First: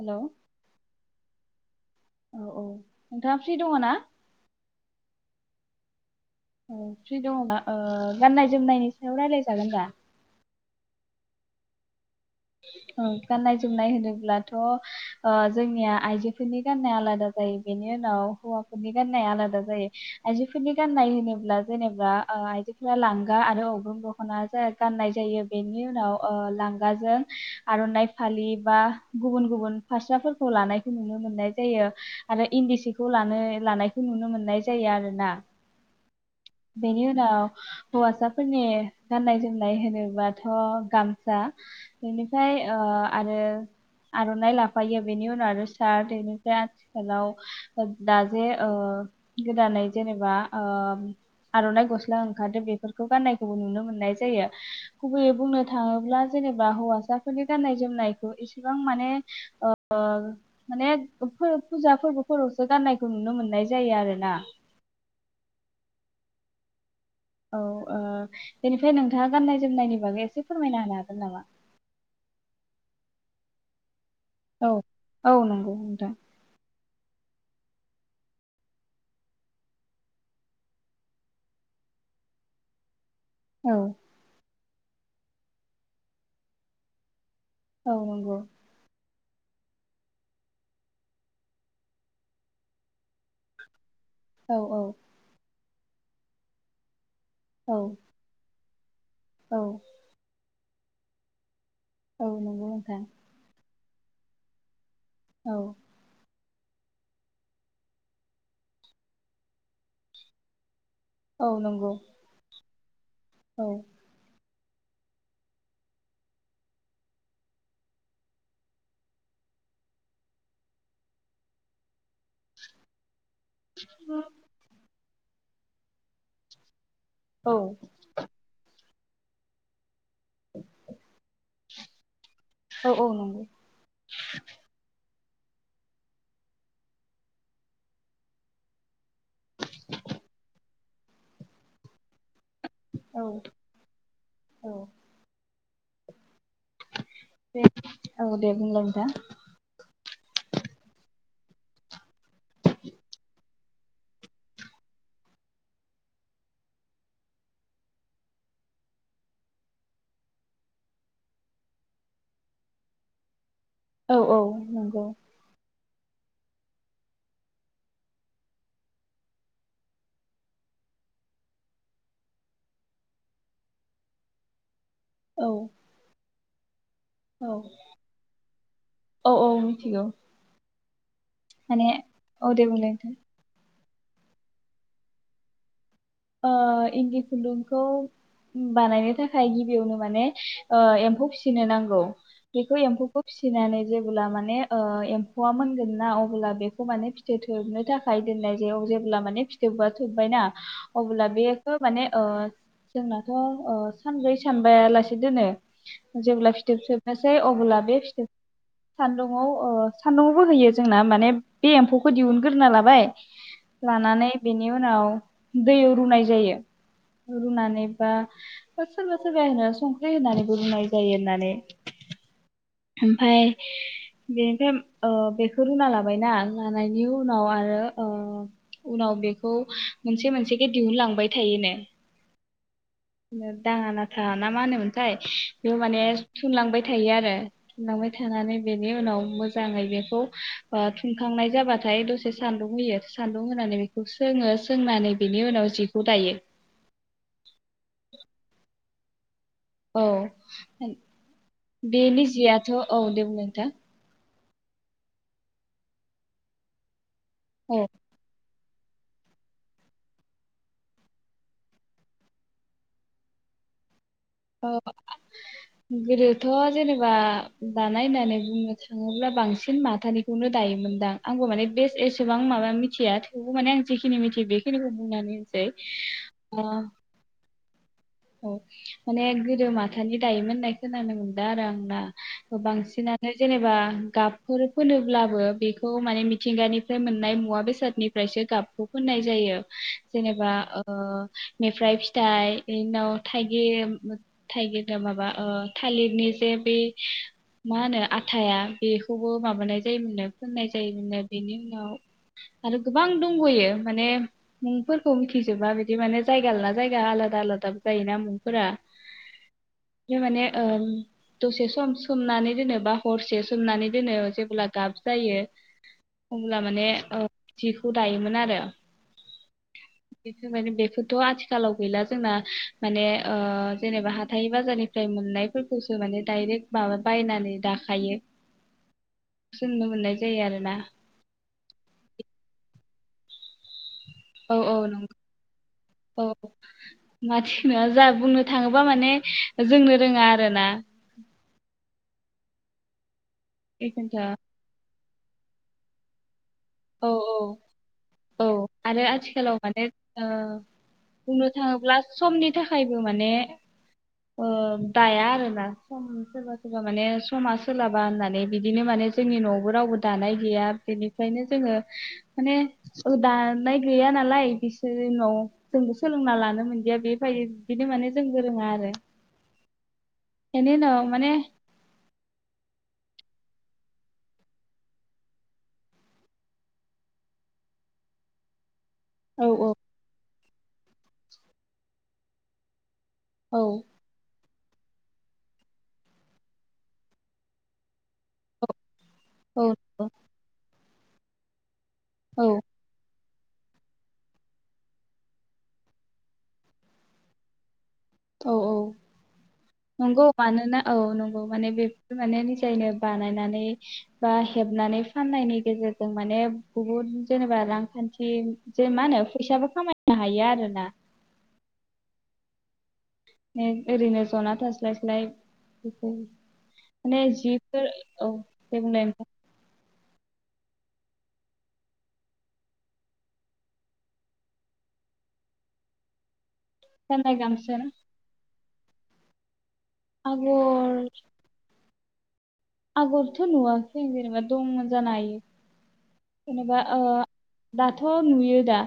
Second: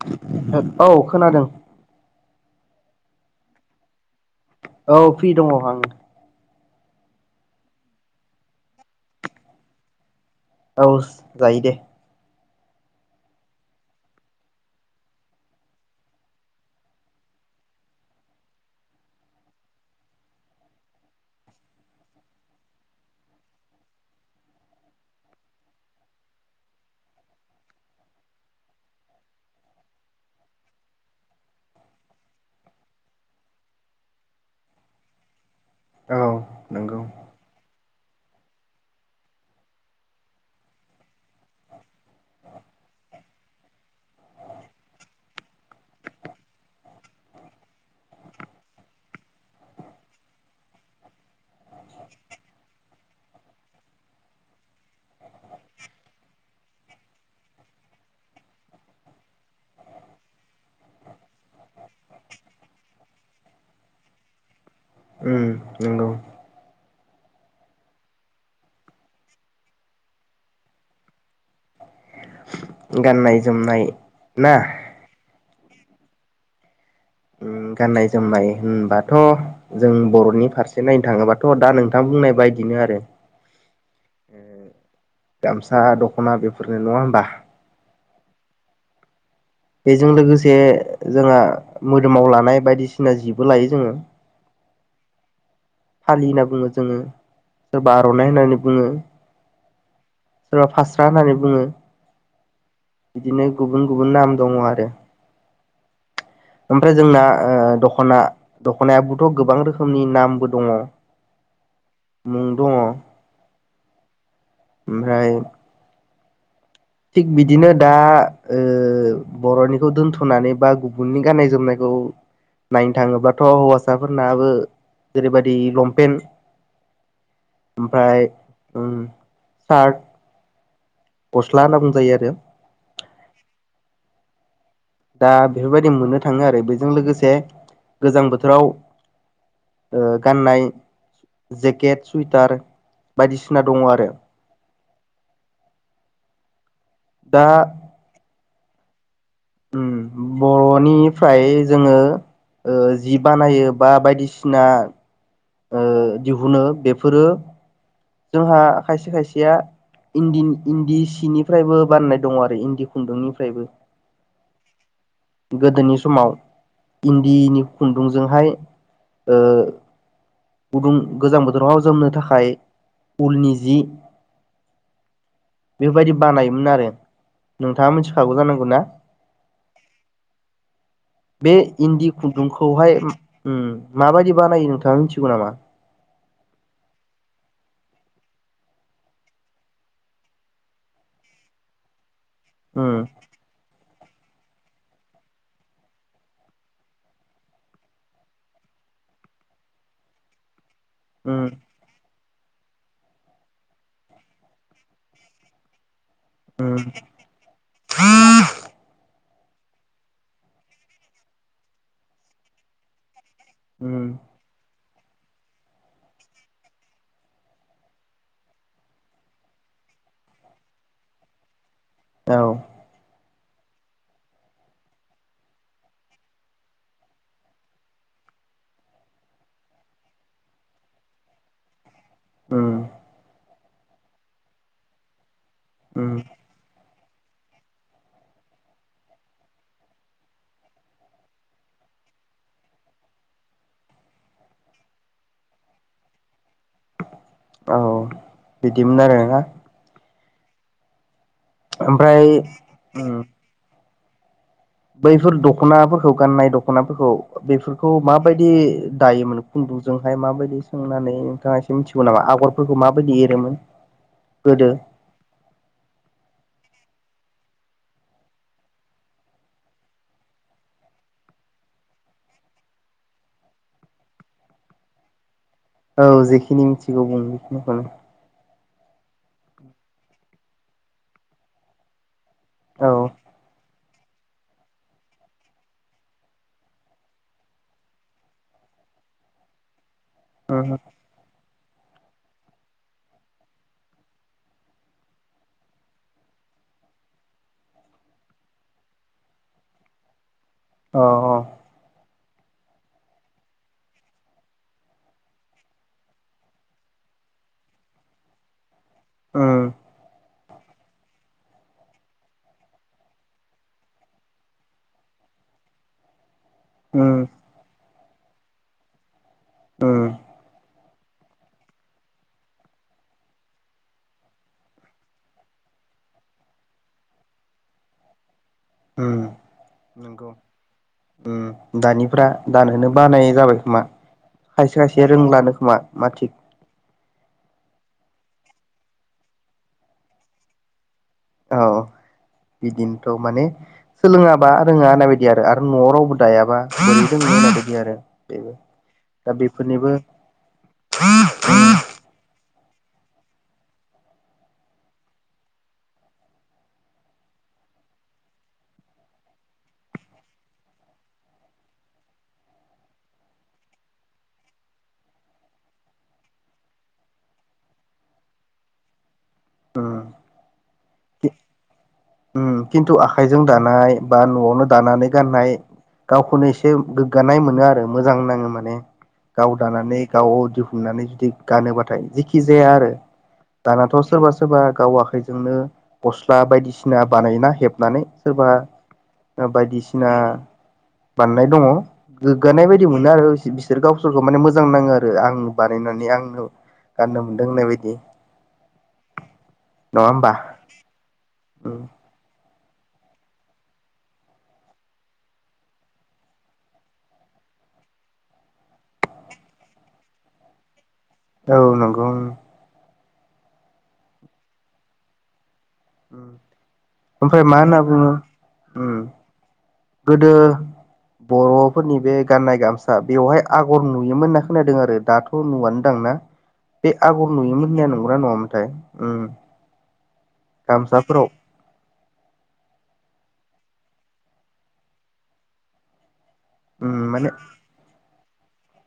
Hello औ खोनादों औ औ नोंथाङा फ्रि दङ ना औ फ्रि दङ आं औ फ्रि दङबा गाननाय जोमनायनि सायाव रायलायजागोन दा औ जायो दे गाननाय जोमनाय होनोब्लाथ' जोंनिया आइजोफोरनि गाननाया आलादा जायो बेनि उनाव हौवाफोरनि गाननाया आलादा जायो आइजोफोरनि गाननाय होनोब्ला जेनेबा आइजोफोरा लांगा आरो अग्रोम दख'ना गाननाय जायो बेनि उनाव लांगाजों आर'नाइ फालि बा गुबुन गुबुन फास्राफोरखौ लानायखौ नुनो मोननाय जायो आरो इन्दि सिखौ लानो लानायखौ नुनो मोननाय जायो आरो ना औ नंगौ बेनि उनाव हौवासाफोरनि गाननाय जोमनाय होनोबाथ' गामसा बेनिफ्राय आरो आर'नाइ लाफायो बेनि उनाव आरो सार्ट बेनिफ्राय आथिखालाव दा जे गोदानै जेनेबा आर'नाइ गस्ला ओंखारदो बेफोर खौ गाननायखौबो नुनो मोननाय जायो गुबैयै बुंनो थाङोब्ला जेनेबा हौवासाफोरनि गाननाय जोमनायखौ इसेबां माने माने फुजा फोरबोफोरावसो गाननायखौ नुनो मोननाय जायो आरोना उम नंगौ औ बेनिफ्राय नोंथाङा गाननाय जोमनायनि बागै एसे फोरमायना होनो हागोन नामा? गाननाय जोमनाय ना औ औ नंगौ दा गाननाय जोमनाय होनबाथ' जों बर'नि फारसे नायनो थाङोबाथ' दा नोंथां बुंनाय बायदिनो आरो औ गामसा दख'ना बेफोरनो नङा होमबा? औ नंगौ बेजों लोगोसे जोंहा मोदोमाव लानाय बायदिसिना जिबो लायो जोङो औ औ फालि होनना बुङो जोङो औ सोरबा आर'नाइ होननानै बुङो औ सोरबा फास्रा होननानै बुङो औ नंगौ नोंथां। बिदिनो गुबुन गुबुन नाम दङ आरो। औ। ओमफ्राय जोंना दख'ना दख'नायाबोथ' गोबां रोखोमनि नामबो दङ। औ नंगौ। मुं [inaudible] औ। ओमफ्राय थिग बिदिनो दा बर'निखौ दोनथ'नानै बा गुबुननि गाननाय जोमनायखौ नायनो थाङोब्ला गथ' हौवासाफोरनाबो जेरैबायाददि लंपेन्ट औ ओमफाय उम सार्थ [inaudible] गस्ला होनना बुंजायो आरो। औ औ नंगौ। दा बेफोरबायदि मोननो थाङो आरो बेजों लोगोसे गोजां बोथोराव गाननाय जेकेट सुइटार औ बायदिसिना दङ आरो। औ दा बे औ। दे बुंल नोंथां। बर'निफ्राय जोङो जि बानायो बा बायदिसिना ओ दिहुनो बेफोरो जोंहा खायसे खायसेया इन्दि इन्दि सिनिफ्रायबो बानायनाय दङ आरो इन्दि खुन्दुंनिफ्रायबो औ औ नंगौ। गोदोनि समाव इन्दिनि खुन्दुंजोंहाय गोजां बोथोराव जोमनो थाखाय उलनि जि औ बेफोरबायदि। बानायोमोन आरो। औ नोंथाङा मिथिखागौ जानांगौ ना? औ औ मिथिगौ बे माने इन्दि औ दे बुंलाय खुन्दुंखौहाय नोंथां उम। माबायदि बानायो नोंथाङा मिथिगौ नामा? इन्दि खुन्दुंखौ बानायनो थाखाय गिबियावनो माने एम्फौ फिसिनो नांगौ। बेखौ उम एम्फौखौ फिसिनानै जेब्ला माने एम्फौआ मोनगोन ना अब्ला बेखौ माने फिथोब थोबनो थाखाय दोननाय जायो जेब्ला माने फिथोबा थोबबायना अब्ला उम बेखौ माने जोंनाथ' सानब्रै सानबायायालासे दोनो। जेब्ला उम फिथोब थोबनोसै अब्ला बे फिथोब सान्दुं [unintelligible] ओ सान्दुङावबो होयो जोंना माने बे एम्फौखौ दिहुनग्रोना लाबाय उम लानानै बेनि उनाव दैयाव रुनाय जायो। रुनानै बा सोरबा सोरबा होनो संख्रि होनानैबो रुनाय जायो होननानै। औ ओमफाय बेनिफ्राय ओ बेखौ रुना लाबायना लानायनि उनाव आरो ओ उनाव बेखौ मोनसे मोनसेखे दिहुनलांबाय थायोनो उम दाङा नाथा ना मा होनोमोनथाय बे माने उम सुनलांबाय बाय थायो आरो थुनलांबाय थानानै बेनि उनाव मोजाङै बेखौ ओ थुनखांनाय जाबाथाय दसे सान्दुं होयो। सान्दुं होनानै बेखौ सोङो। सोंनानै बेनि उनाव जिखौ दायो। औ बि [unintelligible] [unintelligible] ना औ ओमफ्राय बेनि जिआथ' औ उम दे बुंनाय नोंथा बैफोर दख'नाफोरखौ गाननाय दख'नाफोरखौ औ बेफोरखौ माबायदि दायोमोन खुन्दुंजोंहाय माबायदि सोंनानै नोंथाङा एसे मिथिगौ नामा आगरफोरखौ माबायदि एरोमोन? अ गोदो गोदोथ' जेनेबा दानाय होननानै बुंनो थाङोब्ला बांसिन माथानिखौनो दायोमोनदां। आंबो माने बेस्ट एसेबां माबा मिथिया थेवबो माने आं जेखिनि मिथियो बेखिनिखौ बुंनानै होनसै औ जेखिनि अ, मिथिगौ बुं [unintelligible] औ माने गोदो माथानि दायोमोन होननाय खोनानो मोनदों आरो आंना औ बांसिनानो जेनेबा गाबफोर फोनोब्लाबो बेखौ माने मिथिंगानिफ्राय मोननाय मुवा बेसादनिफ्रायसो गाबखौ फोननाय जायो। जेनेबा उम ओ मेफ्राय फिथाइ बेनि उनाव थाइगिर थाइगिरनो माबा ओ थालिरनि जे बे मा होनो आथाया बेखौबो माबानाय जायोमोननो। फोननाय अ जायोमोननो। बेनि अ उनाव आरो गोबां दंब'यो माने मुंफोरखौ मिथिजोबा बिदि माने जायगा लाना जायगा आलादा आलादा दा जायोना मुंफोरा ओ माने‌ ओ दसे सम सोमनानै दोनो बा हरसे सोमनानै दोनो। जेब्ला गाब जायो अब्ला माने उम ओ जि दायोमोन आरो उम बेखो माने बेफोद थ' आथिखालाव गैला जोंना माने ओ जेनेबा हाथाइ बाजारनिफ्राय मोननायफोरखौसो माने डाइरेक्ट माबा बायनानै दाखायो। ओ सो नुनो मोननाय नंगौ जायो आरोना ओ दानिफ्रा दान होनो। बानाय जाबाय खोमा। औ औ खायसे खायसे नंगौ रोंल्लानो खोमा मा थिग। मा थिखना जा बुंनो थाङोब्ला माने जोंनो रोङा आरो ना। औ। बिदिन थग। माने बेखौनथ' सोलोङाबा रोङा ओननाय बायदि। आरो न'आव रावबो थायाबा। बेबो औ दोंङो ओननाय औ बादि आरो औ बेबो आरो दा आथिखालाव माने बेफोरनिबो ओ उम। बेनि थाखायबो माने ओ दाया आरोना सम सोरबा सोरबा माने समा सोलाबा होननानै बिदिनो माने जोंनि न'आवबो रावबो दानाय गैया बेनिफ्रायनो। जोङो माने ओ दानाय गैया नालाय बिसोर न' जोंबो सोलोंना लानो मोनदिया बे बाय बिनो माने जों गोरोङा आरो। एनि उनआव माने। ओ खिन्थु आखाइजों दानाय बा न'आवनो दानानै गाननाय गावखौनो एसे गोग्गानाय मोनो आरो मोजां नाङो माने। औ गाव औ दानानै गाव। दिुहुननानै जुदि गानोबाथाय जेखि जाया आरो। औ दनाथ' सोरबा-सोर। सोरबा गाव आखायजोंनो गस्ला बायदिसि ना बानायना हेबनानै। सोरबा आ औ बायदिसिना। बाननाय दङ। औ गोग्गानाय बायदि मोनो आरो। बिसोर गावसोरखौ माने मोजां नाङो आरो आं बानायनानै आंनो गाननो मोनदों होननाय बायदि। औ औ नङा नंगौ होमबा मानोना औ नंगौ। माने बेफोर माने। निजायनो बानायनानै बा हेबनानै फाननायनि गेजेरजों माने बुहुद जेनेबा रांखान्थि जे मा होनो फैसाबो खामायनो हायो आरोना। औ नंगौ उम। नों ओरैनो जना थास्लायस्लाय। माने ओमफ्राय मा जिब होनना फोर बुङो औ दे उम बुंलाय नोंङो। गोदो बर'फोरनि बे गाननाय गामसा बेवहाय आगर नुयोमोन होनना खोनादों आरो दाथ' नुआनो दां ना। बे आगर गाननाय नुयोमोन गामसा होननाया नंगौ ना नङामोन। नाथाय ओ। आगर। आगरथ' नुवाखै जेनेबा दंमोन जानो हायो। जेनेबा उम ओ माने दाथ'। नुयो दा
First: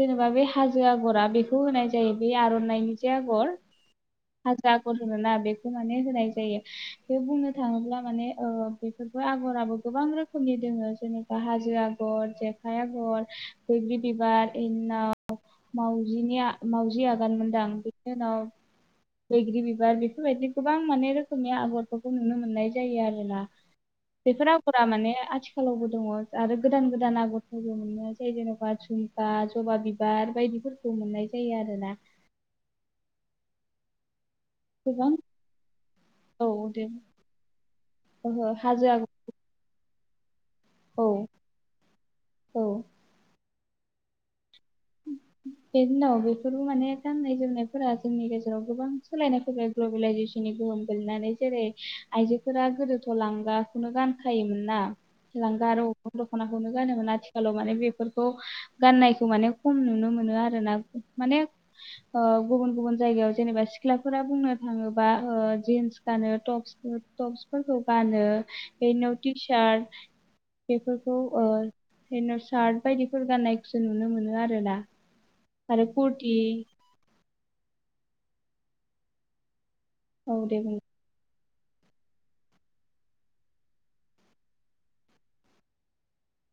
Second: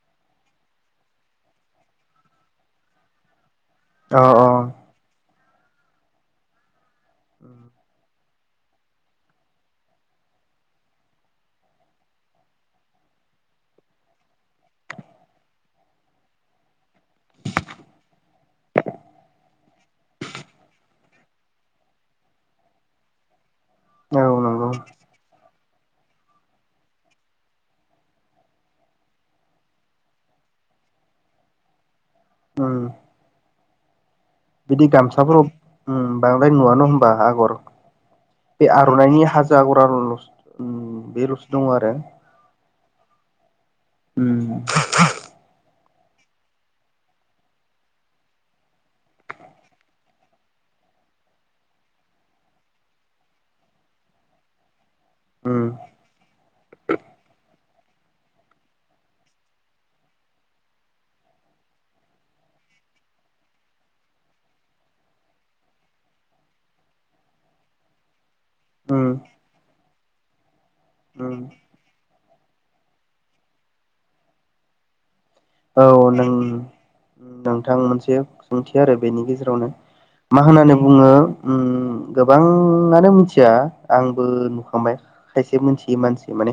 जेनेबा बे हाजो आग'रा बेखौ होनाय जायो बे आर'नाइनि जे आगर। अ अ हाजो आगर होनोना? बे खौ माने होनाय जायो। बे बुंनो थाङोब्ला माने औ बेफोरबो आगराबो गोबां रोखोमनि दोङो जेनेबा हाजो आगर, जेखाइ आगर, बैग्रि बिबार, बेनि उनाव मावजिनि मावजि आगान मोनदां बेनि उनाव बैग्रि बिबार बेफोरबायदि गोबां माने रोखोमनि आगरफोरखौ नुनो मोननाय जायो आरोना। औ बेफोर नंगौ आगरा माने आथि खालावबो दङ। आरो गोदान गोदान आगरफोरबो मोनो जै जेन'बा जुमखा जबा बिबार बायदिफोरखौ मोननाय जायो आरोना। उम। बिदि गोबां गामसाफोराव उम औ बांद्राय दे नुवानो होनबा आगर ओहो बे हाजो आगर आर'नाइनि हाजो आगर उम औ बेल'सो दङ आरो। औ उम। बे दिनाव बेफोरबो माने गाननाय जोमनायफोरा जोंनि गेजेराव गोबां सोलायनाय फैबाय ग्लबेलाइजेसननि गोहोम गोलैनानै जेरै आइजोफोरा गोदोथ' लांगाखौनो गानखायोमोन ना? सि उम लांगा आरो अग्रं दख'नाखौनो गानोमोन आथिखालाव माने बे फोरखौ गाननायखौ माने खम नुनो मोनो आरोना। माने ओ गुबुन गुबुन जायगायाव जेनेबा सिख्लाफोरा बुंनो थाङोबा ओ जिन्स गानो टप्स टप्सफोरखौ गानो। बे उम नटि सार बेफोरखौ उम ओ जेन सार्ट बायदिफोर गान्नायखौसो नुनो मोनो आ रोना? औ नों नों थां मोनसे सोंथि आरो बेनि गेजेरावनो। मा औ दे होननानै बुं बुङो उम गोबाङानो मिथिया आंबो नुखांबाय खायसे मिथियै मानसि माने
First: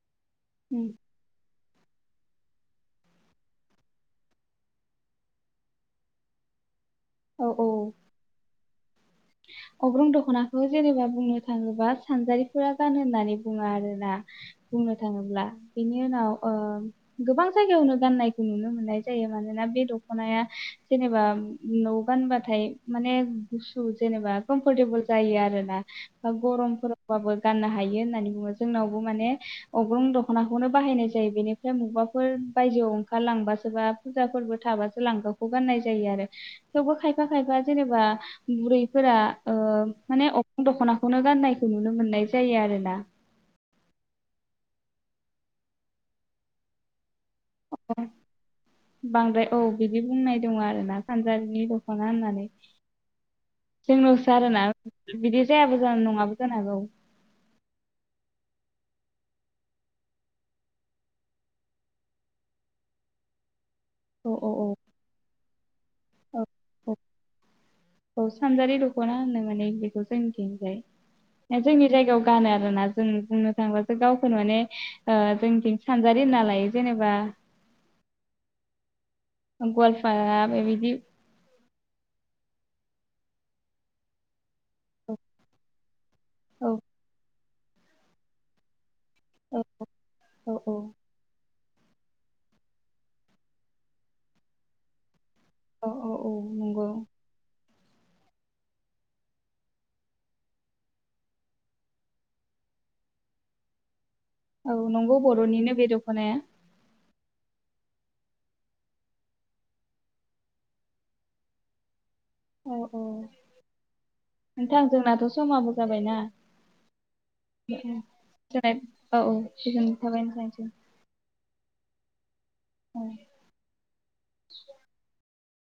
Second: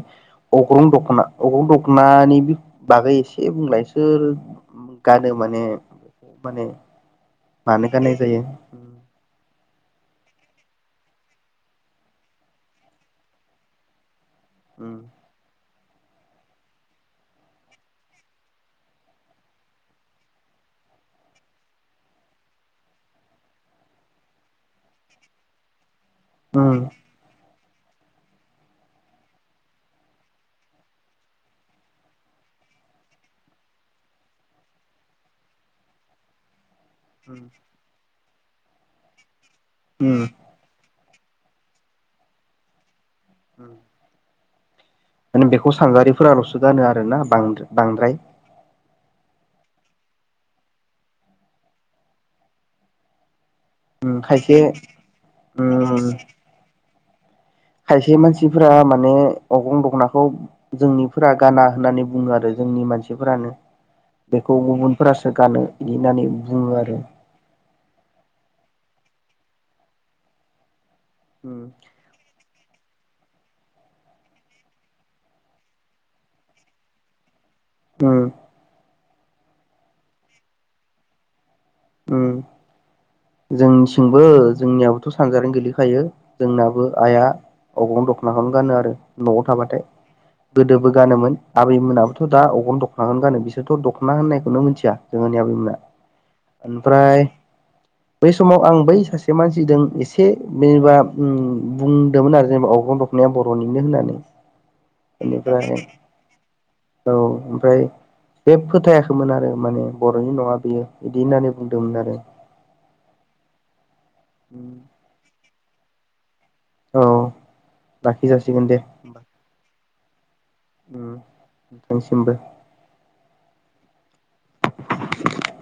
अग्रन उम, दख'ना अग्रन दख' नानि बि बागै एसे बुंलाय। सोर गानो माने माने औ औ मानो गाननाय जायो? उम। अग्रं दख'नाखौ जेनेबा बुंनो थाङोबा सानजारिफोरा गानो होननानै बुङो आरोना? बुंनो थाङोब्ला। बेनि उनाव ओ गोबां जायगायावनो गाननायखौ नुनो मोननाय जायो मानोना बे दख'नाया जेनेबा न'आव गानबाथाय माने गुसु जेनेबा कमफर्टेबोल जायो आरोना। उम गरमफोरबाबो गाननो हायो होननानै बुङो। जोंनावबो माने अग्रं दख'नाखौनो बाहायनाय जायो बेनिफ्राय मबाफोर बायजोआव ओंखार लांबासो बा फुजा फोरबो थाबासो लांगाखौ गाननाय जायो आरो। थेवबो खायफा उम खायफा जेनेबा बुरै फोरा ओ उम माने अग्रन दख'ना बेखौनो गाननायखौ नुनो मोननाय जायो आरोना उओम माने बेखौ सानजारिफोराल'सो गानो आरो ना बां बांद्राय बांद्राय औ बिदि बुंनाय दङ आरो ना फानजारिनि दख'ना होननानै जोंनावसो खायसे आरोना बिदि जायाबो ज उम नङाबो जानो हागौ खायसे मानसिफोरा माने अगं दखनाखौ जोंनिफोरा गाना होननानै बुङो आरो जोंनि मानसिफोरानो औ औ बेखौ औ गुबुनफोरासो गानो बिदि होननानै बुङो औ आरो औ सानजारि दख'ना होनो माने बेखौ जोंनिथिं जाय। ए उम जोंनि जायगायाव गानो आरो आरोना जों बुंनो थांबासो गावखौनो माने जोंथिं सानजारि होनना लायो जेनेबा उ गवलफाय बिदि उ जोंनिसिंबो जोंनियाबोथ' औ सानजारिनो गोलैखायो औ जोंनाबो आइआ अबेावं दख'नाखौनो गानो आरो न'आव औ थाबाथाय औ गोदोबो गानोमोन आबैमोनाबोथ' दा अगन दख'नाखौनो गानो बिसोरथ' दख'ना होननायखौनो मिथिया जोंङोनि आबैमोना औ औ औ नंगौ ओमफ्राय बै समाव आं बै सासे मानसिजों एसे जेनेबा ओ बुंदोंमोन आरो जेनेबा अवग्रं दखनाया बर'निनो होननानै औ नंगौ बेनिफ्राय बर'निनो बे दख'नाया औ ओमफ्राय बे फोथायाखैमोन आरो माने बर'नि नङा बियो बिदि होननानै बुंदोंमोन आरो औ औ नोंथां जोंनाथ' समाबो जाबायनाा औ लाखि ज जासिगोन दे होमबा औ औ हाब नोंांसिमबो उ